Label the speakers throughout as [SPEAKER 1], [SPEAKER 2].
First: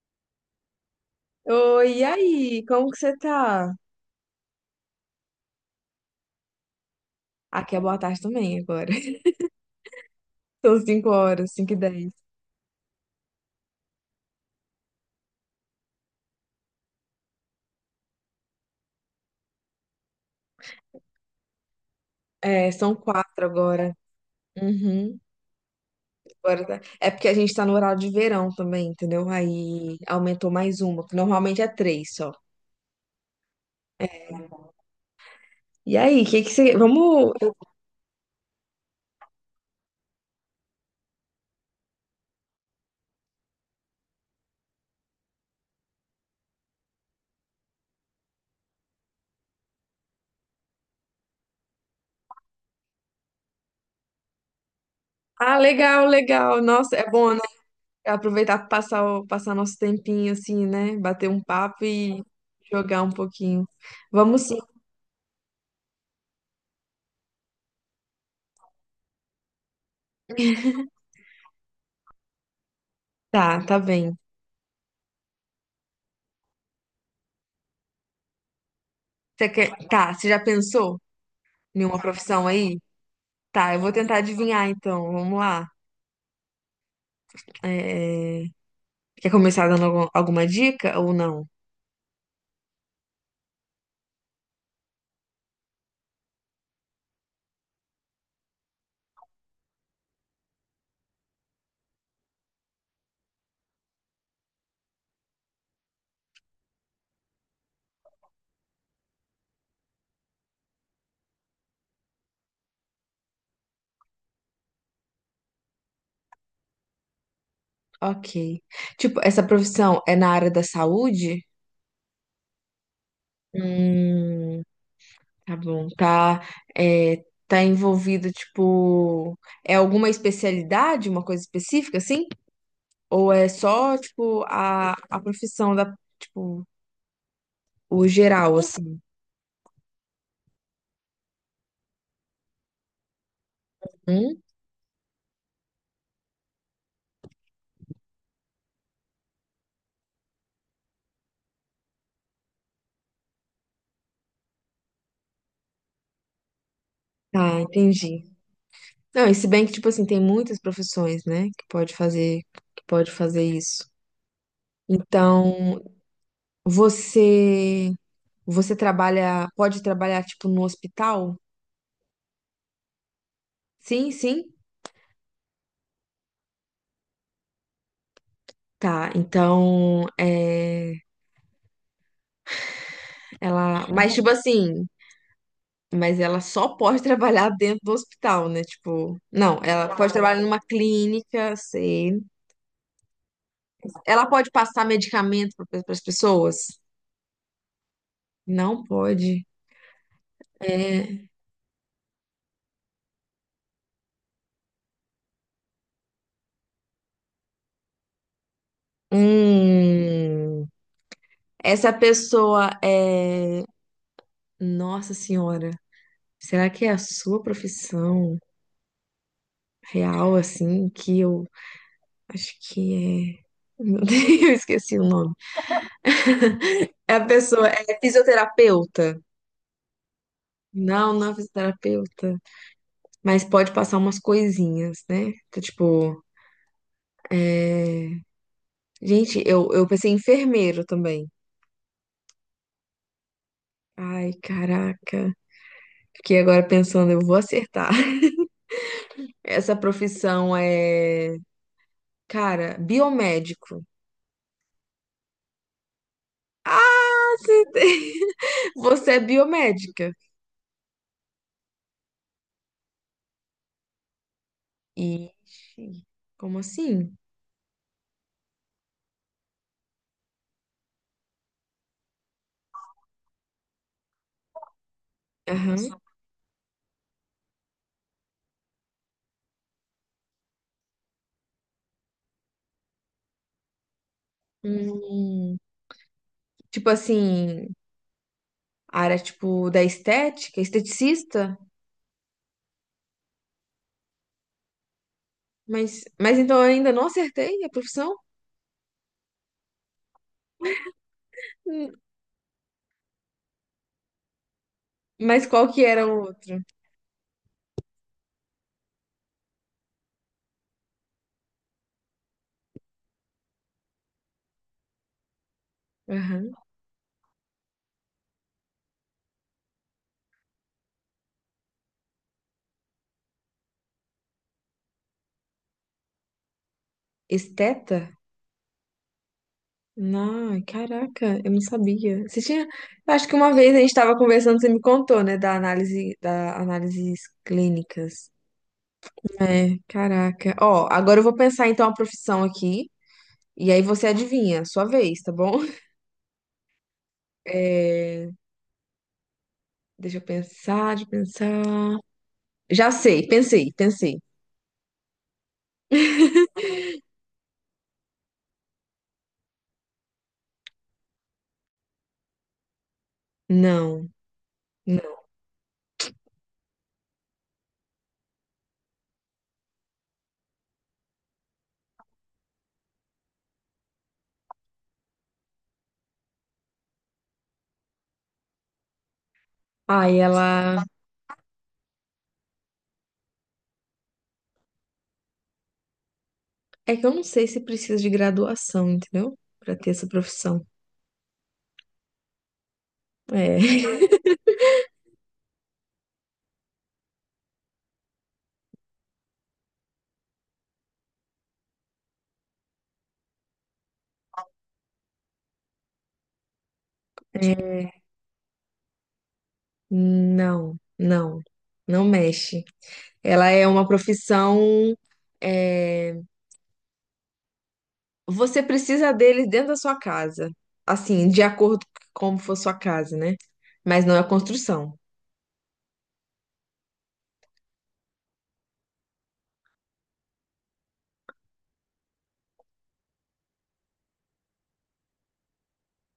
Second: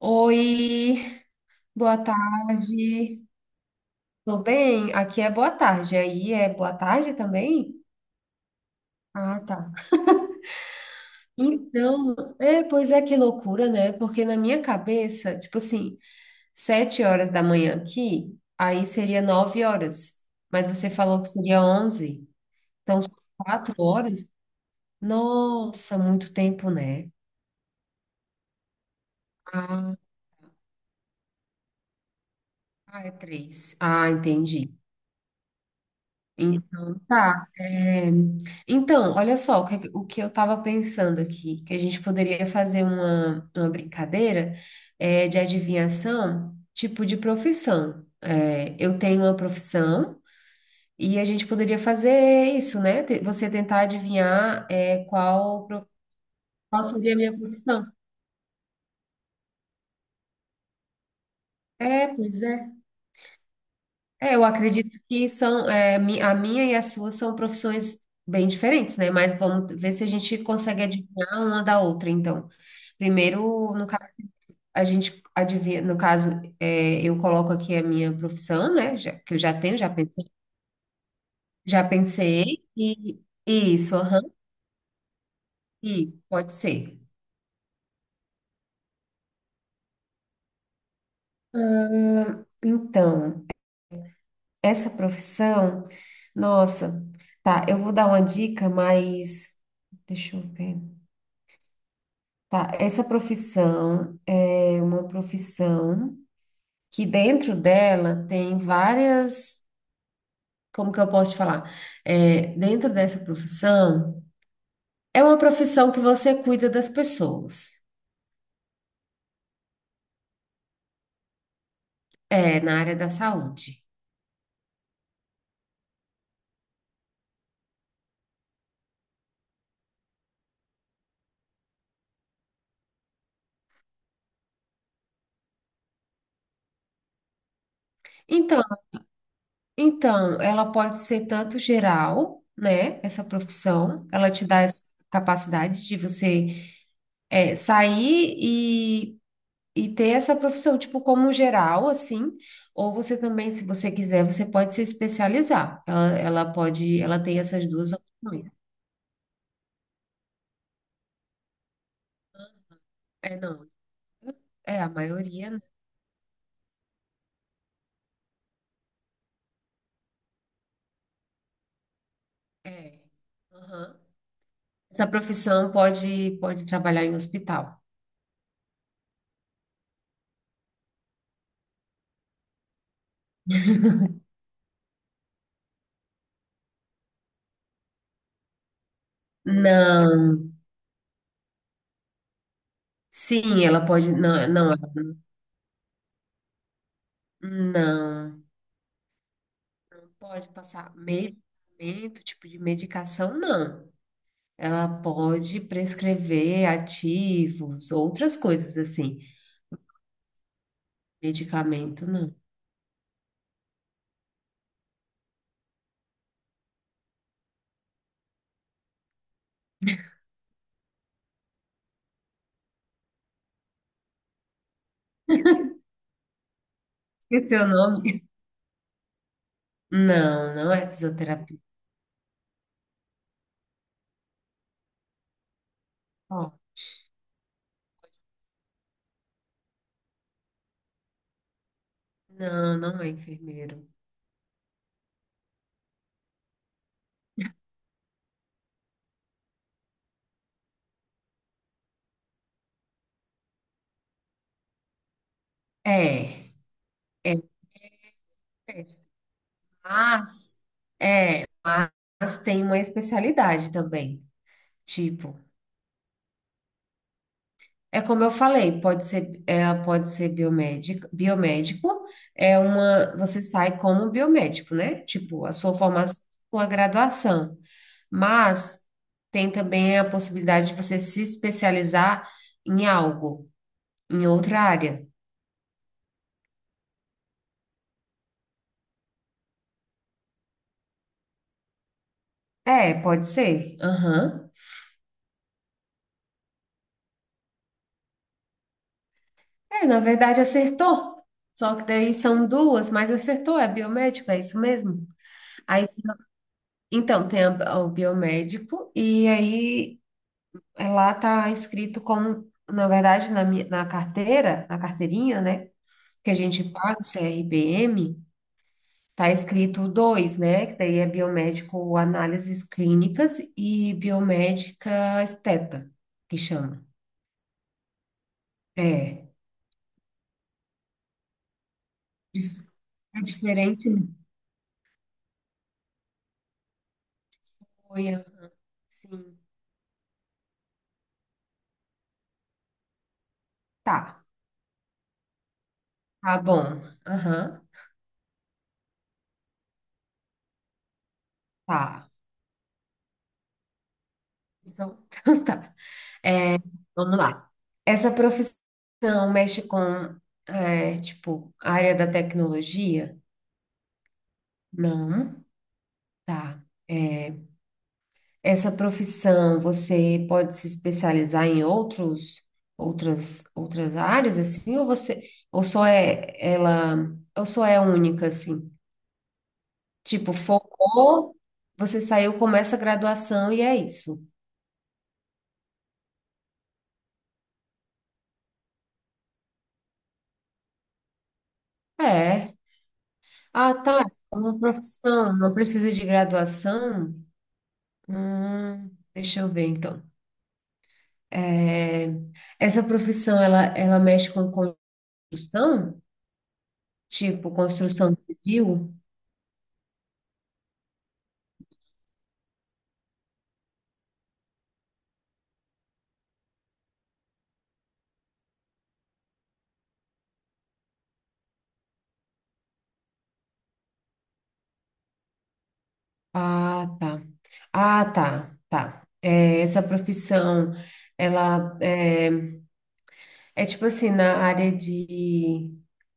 [SPEAKER 1] Oi, boa
[SPEAKER 2] Oi, e aí? Como que você
[SPEAKER 1] tarde.
[SPEAKER 2] tá?
[SPEAKER 1] Tô bem? Aqui é boa tarde. Aí é boa tarde também?
[SPEAKER 2] Aqui é boa tarde também agora.
[SPEAKER 1] Ah, tá.
[SPEAKER 2] São 5 horas, 5 e 10.
[SPEAKER 1] Então, é, pois é, que loucura, né? Porque na minha cabeça, tipo assim, sete horas da manhã aqui, aí seria nove horas. Mas você falou que seria onze.
[SPEAKER 2] É, são
[SPEAKER 1] Então, são
[SPEAKER 2] 4
[SPEAKER 1] quatro
[SPEAKER 2] agora.
[SPEAKER 1] horas?
[SPEAKER 2] Uhum.
[SPEAKER 1] Nossa, muito tempo, né?
[SPEAKER 2] É porque a gente tá no horário de verão também, entendeu? Aí
[SPEAKER 1] Ah,
[SPEAKER 2] aumentou mais uma, que normalmente é três só.
[SPEAKER 1] ah, é três. Ah, entendi.
[SPEAKER 2] E aí, o que que você...
[SPEAKER 1] Então,
[SPEAKER 2] Vamos...
[SPEAKER 1] tá. É, então, olha só, o que eu estava pensando aqui, que a gente poderia fazer uma brincadeira é, de adivinhação, tipo de profissão. É, eu tenho uma profissão e a gente poderia fazer isso, né? Você tentar adivinhar é,
[SPEAKER 2] Ah, legal, legal.
[SPEAKER 1] qual
[SPEAKER 2] Nossa, é
[SPEAKER 1] seria a
[SPEAKER 2] bom,
[SPEAKER 1] minha
[SPEAKER 2] né?
[SPEAKER 1] profissão.
[SPEAKER 2] Aproveitar pra passar, passar nosso tempinho assim, né? Bater um papo
[SPEAKER 1] É,
[SPEAKER 2] e
[SPEAKER 1] pois é.
[SPEAKER 2] jogar um pouquinho.
[SPEAKER 1] É,
[SPEAKER 2] Vamos
[SPEAKER 1] eu
[SPEAKER 2] sim.
[SPEAKER 1] acredito que são, é, a minha e a sua são profissões bem diferentes, né? Mas vamos ver se a gente consegue adivinhar uma da outra, então.
[SPEAKER 2] Tá,
[SPEAKER 1] Primeiro,
[SPEAKER 2] tá
[SPEAKER 1] no caso,
[SPEAKER 2] bem.
[SPEAKER 1] a gente adivinha, no caso, é, eu coloco aqui a minha profissão, né? Que eu
[SPEAKER 2] Você
[SPEAKER 1] já
[SPEAKER 2] quer...
[SPEAKER 1] tenho, já
[SPEAKER 2] Tá, você
[SPEAKER 1] pensei.
[SPEAKER 2] já pensou?
[SPEAKER 1] Já
[SPEAKER 2] Nenhuma profissão
[SPEAKER 1] pensei,
[SPEAKER 2] aí?
[SPEAKER 1] e
[SPEAKER 2] Tá,
[SPEAKER 1] e
[SPEAKER 2] eu vou
[SPEAKER 1] isso,
[SPEAKER 2] tentar
[SPEAKER 1] aham,
[SPEAKER 2] adivinhar então. Vamos lá.
[SPEAKER 1] e pode ser.
[SPEAKER 2] É, quer começar dando alguma dica ou não?
[SPEAKER 1] Ah, então, essa profissão, nossa, tá, eu vou dar uma dica, mas deixa eu ver. Tá, essa profissão é uma profissão que dentro dela tem várias, como que eu posso te falar? É, dentro dessa profissão, é uma profissão que você cuida das pessoas,
[SPEAKER 2] Ok. Tipo, essa profissão é na área da saúde?
[SPEAKER 1] é, na área da saúde.
[SPEAKER 2] Hum, tá bom. Tá, é, tá envolvida, tipo, é alguma especialidade, uma coisa específica, assim? Ou é só, tipo, a profissão da, tipo, o geral,
[SPEAKER 1] Então,
[SPEAKER 2] assim?
[SPEAKER 1] então, ela pode ser tanto geral, né? Essa profissão, ela
[SPEAKER 2] Hum?
[SPEAKER 1] te dá essa capacidade de você, é, sair e ter essa profissão, tipo, como geral, assim, ou você também, se você quiser, você pode se especializar. Ela pode, ela tem
[SPEAKER 2] Tá,
[SPEAKER 1] essas duas
[SPEAKER 2] entendi.
[SPEAKER 1] opções.
[SPEAKER 2] Não, e se bem que, tipo assim, tem muitas profissões, né, que pode fazer,
[SPEAKER 1] É, não.
[SPEAKER 2] isso.
[SPEAKER 1] É, a maioria, né?
[SPEAKER 2] Então, você, você trabalha, pode trabalhar, tipo, no hospital?
[SPEAKER 1] É. Aham.
[SPEAKER 2] Sim, sim.
[SPEAKER 1] Essa profissão pode trabalhar em hospital.
[SPEAKER 2] Tá, então, é, ela, mas, tipo assim, mas ela só pode trabalhar dentro do hospital, né, tipo, não, ela pode trabalhar
[SPEAKER 1] Não.
[SPEAKER 2] numa clínica, sei.
[SPEAKER 1] Sim, ela pode,
[SPEAKER 2] Ela pode passar medicamento para as pessoas?
[SPEAKER 1] não.
[SPEAKER 2] Não pode.
[SPEAKER 1] Pode passar
[SPEAKER 2] É,
[SPEAKER 1] medicamento, tipo de medicação, não. Ela pode prescrever ativos, outras coisas assim.
[SPEAKER 2] hum... Essa
[SPEAKER 1] Medicamento, não.
[SPEAKER 2] pessoa é. Nossa Senhora, será que é a sua profissão real, assim? Que eu acho que é. Meu Deus, eu esqueci o nome. É a
[SPEAKER 1] Esqueceu o
[SPEAKER 2] pessoa, é
[SPEAKER 1] nome?
[SPEAKER 2] fisioterapeuta.
[SPEAKER 1] Não, não é
[SPEAKER 2] Não, não é
[SPEAKER 1] fisioterapia.
[SPEAKER 2] fisioterapeuta. Mas pode passar umas coisinhas, né? Então, tipo,
[SPEAKER 1] Ó,
[SPEAKER 2] é... Gente, eu pensei em enfermeiro também.
[SPEAKER 1] não, não é enfermeiro.
[SPEAKER 2] Ai, caraca. Fiquei agora pensando, eu vou acertar. Essa profissão é, cara, biomédico.
[SPEAKER 1] É,
[SPEAKER 2] Ah,
[SPEAKER 1] é,
[SPEAKER 2] você tem-
[SPEAKER 1] é.
[SPEAKER 2] você é biomédica.
[SPEAKER 1] Mas é, mas tem uma especialidade também. Tipo,
[SPEAKER 2] Ixi, como assim?
[SPEAKER 1] é como eu falei, pode ser, ela pode ser biomédica, biomédico é uma, você sai como biomédico, né? Tipo, a sua
[SPEAKER 2] Aham.
[SPEAKER 1] formação, sua graduação. Mas tem também a possibilidade de você se especializar em algo. Em outra área.
[SPEAKER 2] Hum, tipo assim, a área tipo da estética, esteticista?
[SPEAKER 1] É, pode ser. Aham.
[SPEAKER 2] Mas, então eu ainda não acertei a profissão?
[SPEAKER 1] É, na verdade acertou. Só que
[SPEAKER 2] Hum,
[SPEAKER 1] daí são duas, mas acertou, é biomédico, é isso mesmo?
[SPEAKER 2] Mas qual que
[SPEAKER 1] Aí,
[SPEAKER 2] era o outro?
[SPEAKER 1] então, tem o biomédico, e aí é, lá tá escrito como, na verdade, na carteira, na carteirinha, né? Que a
[SPEAKER 2] Aham.
[SPEAKER 1] gente paga o CRBM, tá escrito dois, né? Que daí é biomédico análises clínicas e biomédica esteta, que chama.
[SPEAKER 2] Esteta?
[SPEAKER 1] É.
[SPEAKER 2] Não, caraca, eu não sabia. Você tinha, eu
[SPEAKER 1] É
[SPEAKER 2] acho que uma vez a gente
[SPEAKER 1] diferente, né?
[SPEAKER 2] estava conversando, você me contou, né, da análise, da análises
[SPEAKER 1] Olha,
[SPEAKER 2] clínicas.
[SPEAKER 1] sim.
[SPEAKER 2] É, caraca. Ó, agora eu vou pensar então a profissão aqui. E aí
[SPEAKER 1] Tá,
[SPEAKER 2] você adivinha, sua vez, tá bom?
[SPEAKER 1] tá bom. Aham,
[SPEAKER 2] É, deixa eu pensar, deixa eu pensar.
[SPEAKER 1] tá.
[SPEAKER 2] Já sei, pensei, pensei.
[SPEAKER 1] Então, então tá. Vamos lá. Essa profissão mexe com, é, tipo, a área da tecnologia?
[SPEAKER 2] Não.
[SPEAKER 1] Não, tá. É, essa profissão você pode se especializar em outros, outras áreas, assim, ou você, ou só é ela, ou só é única, assim?
[SPEAKER 2] Ai,
[SPEAKER 1] Tipo,
[SPEAKER 2] ela.
[SPEAKER 1] focou, você saiu, começa a graduação e é isso.
[SPEAKER 2] É que eu não sei se precisa de graduação, entendeu? Pra ter essa profissão.
[SPEAKER 1] É.
[SPEAKER 2] É.
[SPEAKER 1] Ah, tá. Uma profissão não precisa de graduação? Deixa eu ver, então. É, essa profissão, ela mexe com construção? Tipo,
[SPEAKER 2] É.
[SPEAKER 1] construção civil?
[SPEAKER 2] Não, não. Não mexe. Ela é uma profissão. É, você precisa deles dentro da sua casa. Assim, de acordo com como for sua casa, né? Mas não é construção.
[SPEAKER 1] Ah, tá. Ah, tá. É, essa profissão, ela é, é tipo assim, na área de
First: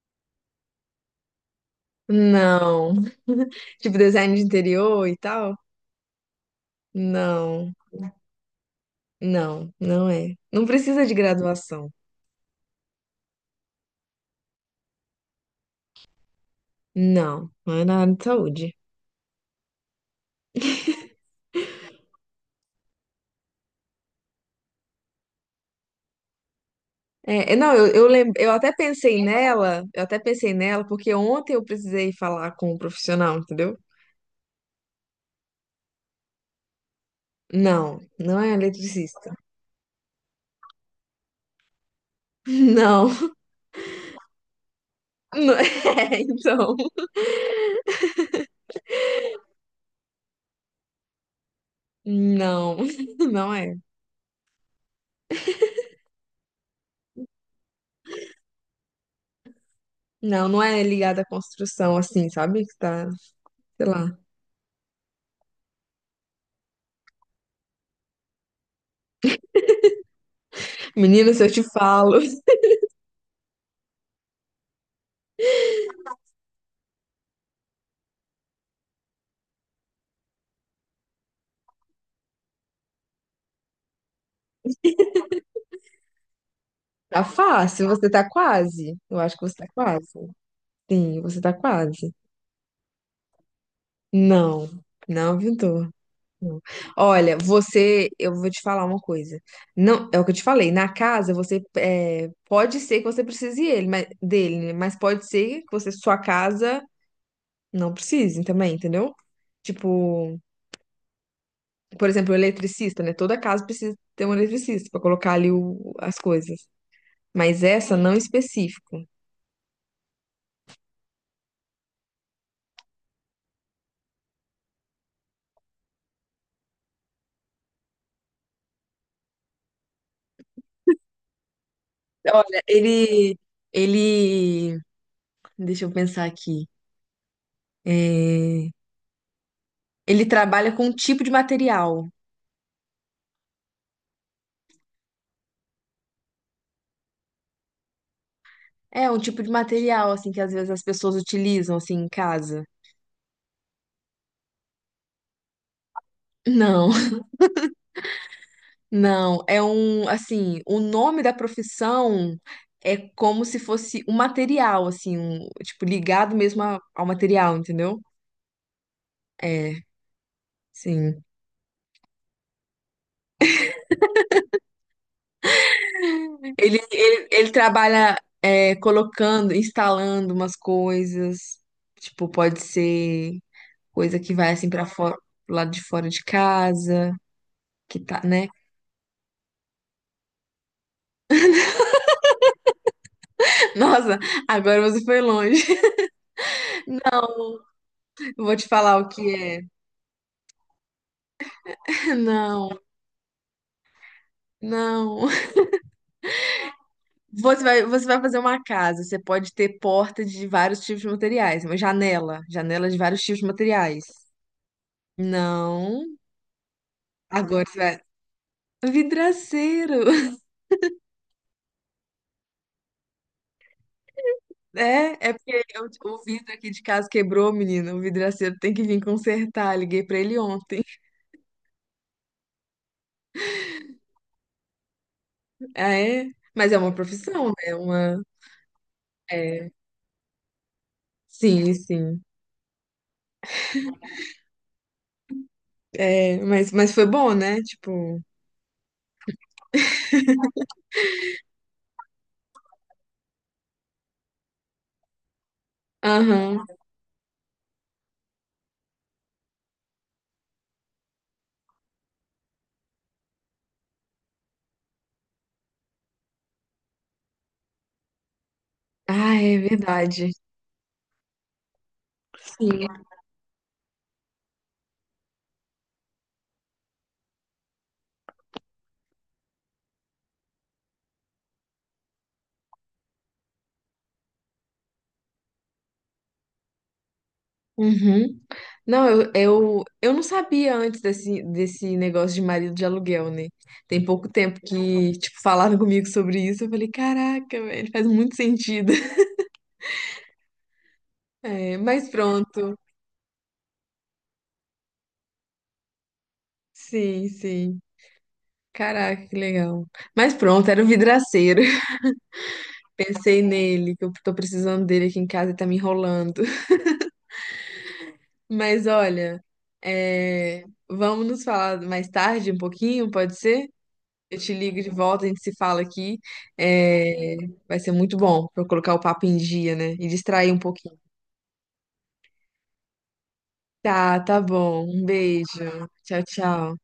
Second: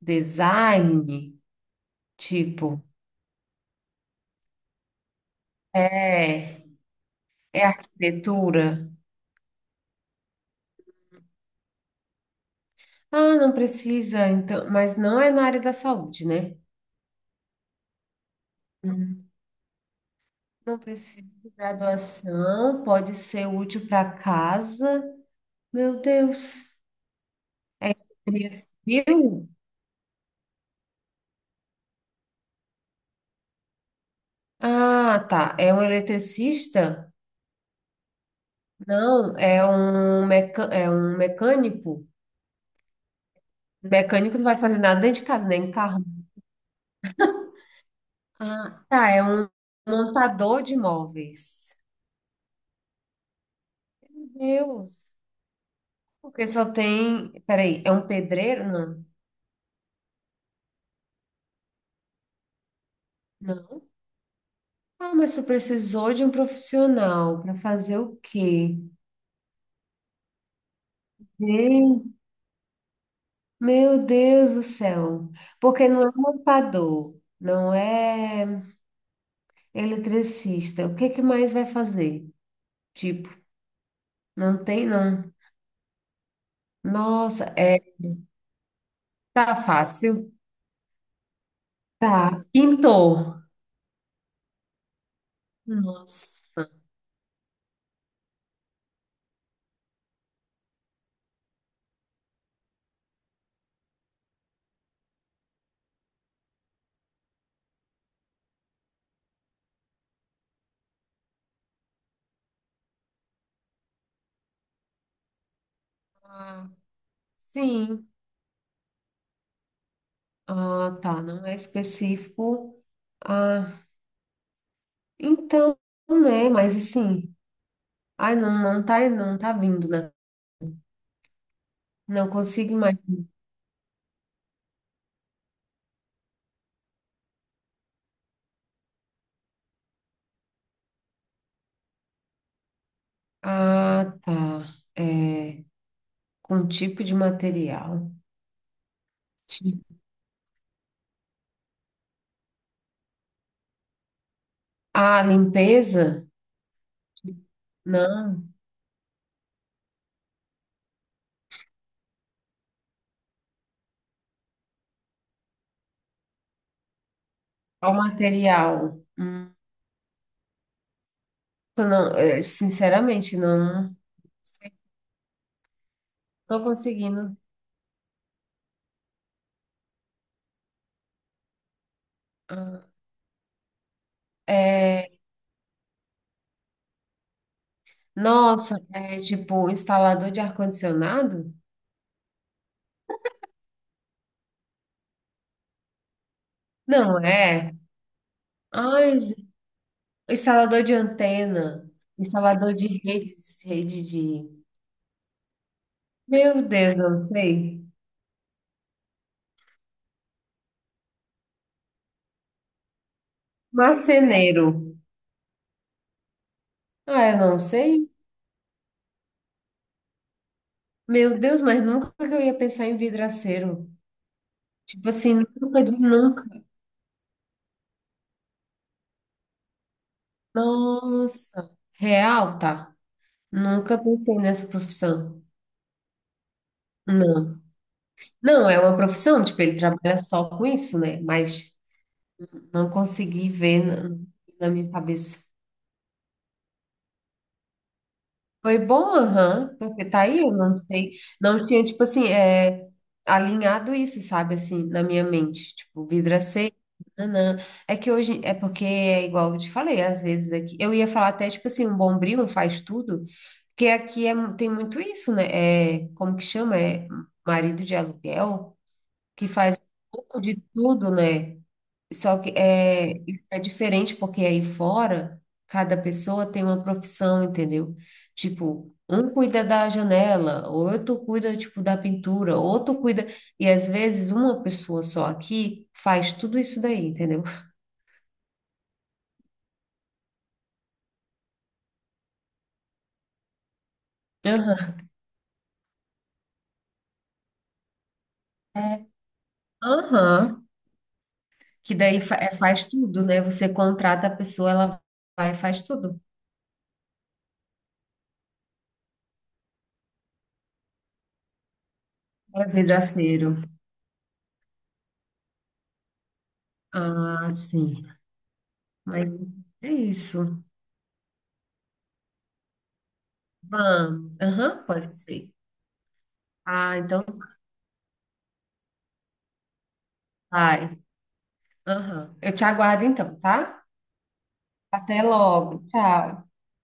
[SPEAKER 1] design, tipo,
[SPEAKER 2] Não. Tipo design de interior e tal?
[SPEAKER 1] é, é
[SPEAKER 2] Não,
[SPEAKER 1] arquitetura.
[SPEAKER 2] não, não é. Não precisa de graduação.
[SPEAKER 1] Ah, não precisa, então, mas não é na área da saúde, né?
[SPEAKER 2] Não, não é na área de saúde.
[SPEAKER 1] Hum. Não precisa de graduação, pode ser útil para casa. Meu Deus.
[SPEAKER 2] É, é, não, eu
[SPEAKER 1] Ele
[SPEAKER 2] até pensei
[SPEAKER 1] viu?
[SPEAKER 2] nela, eu até pensei nela, porque ontem eu precisei falar com um profissional, entendeu?
[SPEAKER 1] Ah, tá. É um eletricista?
[SPEAKER 2] Não, não é eletricista.
[SPEAKER 1] Não, é um, é um mecânico.
[SPEAKER 2] Não,
[SPEAKER 1] Mecânico não vai fazer nada dentro de casa,
[SPEAKER 2] não é,
[SPEAKER 1] nem em carro.
[SPEAKER 2] então.
[SPEAKER 1] Ah, tá. É um montador de móveis.
[SPEAKER 2] Não, não é.
[SPEAKER 1] Meu Deus. Porque só tem. Peraí, é um pedreiro? Não.
[SPEAKER 2] Não, não é ligada à construção, assim, sabe? Que tá, sei lá.
[SPEAKER 1] Ah, mas tu precisou de um profissional para fazer o quê?
[SPEAKER 2] Menina, se eu te
[SPEAKER 1] Gente,
[SPEAKER 2] falo.
[SPEAKER 1] meu Deus do céu. Porque não é montador, não é eletricista. O que que mais vai fazer? Tipo, não tem, não.
[SPEAKER 2] Tá
[SPEAKER 1] Nossa, é,
[SPEAKER 2] fácil, você tá quase. Eu acho que você
[SPEAKER 1] tá
[SPEAKER 2] tá quase.
[SPEAKER 1] fácil.
[SPEAKER 2] Sim, você tá quase.
[SPEAKER 1] Tá. Pintor.
[SPEAKER 2] Não, não, Vitor. Não.
[SPEAKER 1] Nossa.
[SPEAKER 2] Olha, você, eu vou te falar uma coisa. Não, é o que eu te falei. Na casa, você é, pode ser que você precise ele, dele, né? Mas pode ser que você, sua casa não precise também, entendeu? Tipo, por exemplo, o eletricista, né? Toda casa precisa ter um eletricista pra colocar ali as coisas.
[SPEAKER 1] Ah,
[SPEAKER 2] Mas essa
[SPEAKER 1] sim.
[SPEAKER 2] não específico.
[SPEAKER 1] Ah, tá. Não é específico. Ah, então, né? Mas assim, ai, não tá, não tá vindo, né? Não
[SPEAKER 2] Olha,
[SPEAKER 1] consigo mais.
[SPEAKER 2] ele deixa eu pensar aqui. É, ele trabalha com um tipo de material.
[SPEAKER 1] Ah, tá. É, com um tipo de material.
[SPEAKER 2] É, um tipo de
[SPEAKER 1] Ti-
[SPEAKER 2] material, assim, que às vezes as pessoas utilizam, assim, em casa.
[SPEAKER 1] Ah, limpeza?
[SPEAKER 2] Não,
[SPEAKER 1] Não.
[SPEAKER 2] não. É um, assim, o nome da profissão é como se fosse um material, assim, um, tipo, ligado mesmo ao material,
[SPEAKER 1] Qual
[SPEAKER 2] entendeu?
[SPEAKER 1] material?
[SPEAKER 2] É, sim.
[SPEAKER 1] Não, é, sinceramente, não estou
[SPEAKER 2] Ele, ele,
[SPEAKER 1] conseguindo.
[SPEAKER 2] ele trabalha, é, colocando, instalando umas coisas. Tipo, pode
[SPEAKER 1] Ah,
[SPEAKER 2] ser. Coisa que vai assim para fora,
[SPEAKER 1] é,
[SPEAKER 2] pro lado de fora de casa, que tá, né?
[SPEAKER 1] nossa, é tipo um instalador de ar-condicionado?
[SPEAKER 2] Nossa, agora você foi longe.
[SPEAKER 1] Não é.
[SPEAKER 2] Eu vou te falar o que
[SPEAKER 1] Ai,
[SPEAKER 2] é.
[SPEAKER 1] instalador de antena,
[SPEAKER 2] Não,
[SPEAKER 1] instalador de redes. Rede de.
[SPEAKER 2] não.
[SPEAKER 1] Meu Deus, eu não
[SPEAKER 2] Você vai,
[SPEAKER 1] sei.
[SPEAKER 2] você vai fazer uma casa, você pode ter porta de vários tipos de materiais, uma janela, janela de vários tipos de materiais.
[SPEAKER 1] Marceneiro.
[SPEAKER 2] Não.
[SPEAKER 1] Ah, eu não
[SPEAKER 2] Agora você
[SPEAKER 1] sei.
[SPEAKER 2] vai. Vidraceiro!
[SPEAKER 1] Meu Deus, mas nunca que eu ia pensar em vidraceiro. Tipo
[SPEAKER 2] É, é
[SPEAKER 1] assim,
[SPEAKER 2] porque
[SPEAKER 1] nunca de
[SPEAKER 2] o
[SPEAKER 1] nunca.
[SPEAKER 2] vidro aqui de casa quebrou, menina. O vidraceiro tem que vir consertar. Liguei pra ele ontem.
[SPEAKER 1] Nossa, real, tá? Nunca pensei nessa profissão.
[SPEAKER 2] Ah, é? Mas é uma profissão,
[SPEAKER 1] Não.
[SPEAKER 2] né? Uma.
[SPEAKER 1] Não, é uma profissão, tipo,
[SPEAKER 2] É,
[SPEAKER 1] ele trabalha só com isso, né?
[SPEAKER 2] sim,
[SPEAKER 1] Mas
[SPEAKER 2] sim.
[SPEAKER 1] não consegui ver na minha cabeça.
[SPEAKER 2] É, mas, foi bom, né? Tipo,
[SPEAKER 1] Foi bom, aham, porque tá aí, eu não sei, não tinha, tipo assim, é, alinhado isso, sabe, assim, na minha mente, tipo,
[SPEAKER 2] aham.
[SPEAKER 1] vidraceiro, nanã. É que hoje, é porque é igual eu te falei, às vezes aqui, eu ia falar até, tipo assim, um bombril, um faz tudo, porque aqui é, tem muito isso, né, é, como que chama, é marido de aluguel,
[SPEAKER 2] Ah,
[SPEAKER 1] que
[SPEAKER 2] é
[SPEAKER 1] faz um
[SPEAKER 2] verdade.
[SPEAKER 1] pouco de tudo, né, só que
[SPEAKER 2] Sim.
[SPEAKER 1] é, isso é diferente porque aí fora, cada pessoa tem uma profissão, entendeu? Tipo, um cuida da janela, outro cuida, tipo, da pintura, outro cuida... E às vezes uma pessoa só aqui faz tudo isso daí, entendeu?
[SPEAKER 2] Uhum. Não, eu não sabia antes desse, desse negócio de marido de aluguel, né? Tem pouco tempo
[SPEAKER 1] Aham.
[SPEAKER 2] que, tipo, falaram comigo sobre isso. Eu falei, caraca, velho, faz muito sentido.
[SPEAKER 1] É, aham.
[SPEAKER 2] É,
[SPEAKER 1] Que
[SPEAKER 2] mas
[SPEAKER 1] daí é,
[SPEAKER 2] pronto.
[SPEAKER 1] faz tudo, né? Você contrata a pessoa, ela vai e faz tudo.
[SPEAKER 2] Sim, sim. Caraca, que legal. Mas pronto, era o vidraceiro.
[SPEAKER 1] É
[SPEAKER 2] Pensei
[SPEAKER 1] vidraceiro.
[SPEAKER 2] nele, que eu tô precisando dele aqui em casa e tá me enrolando.
[SPEAKER 1] Ah, sim.
[SPEAKER 2] Mas
[SPEAKER 1] Mas
[SPEAKER 2] olha,
[SPEAKER 1] é isso.
[SPEAKER 2] é, vamos nos falar mais tarde um pouquinho, pode ser?
[SPEAKER 1] Vamos.
[SPEAKER 2] Eu te ligo
[SPEAKER 1] Aham,
[SPEAKER 2] de
[SPEAKER 1] pode
[SPEAKER 2] volta, a gente
[SPEAKER 1] ser.
[SPEAKER 2] se fala aqui.
[SPEAKER 1] Ah, então
[SPEAKER 2] É, vai ser muito bom para eu colocar o papo em dia, né? E distrair um
[SPEAKER 1] vai.
[SPEAKER 2] pouquinho.
[SPEAKER 1] Aham. Eu te aguardo então, tá?
[SPEAKER 2] Tá, tá bom. Um
[SPEAKER 1] Até logo.
[SPEAKER 2] beijo. Tchau,
[SPEAKER 1] Tchau.
[SPEAKER 2] tchau.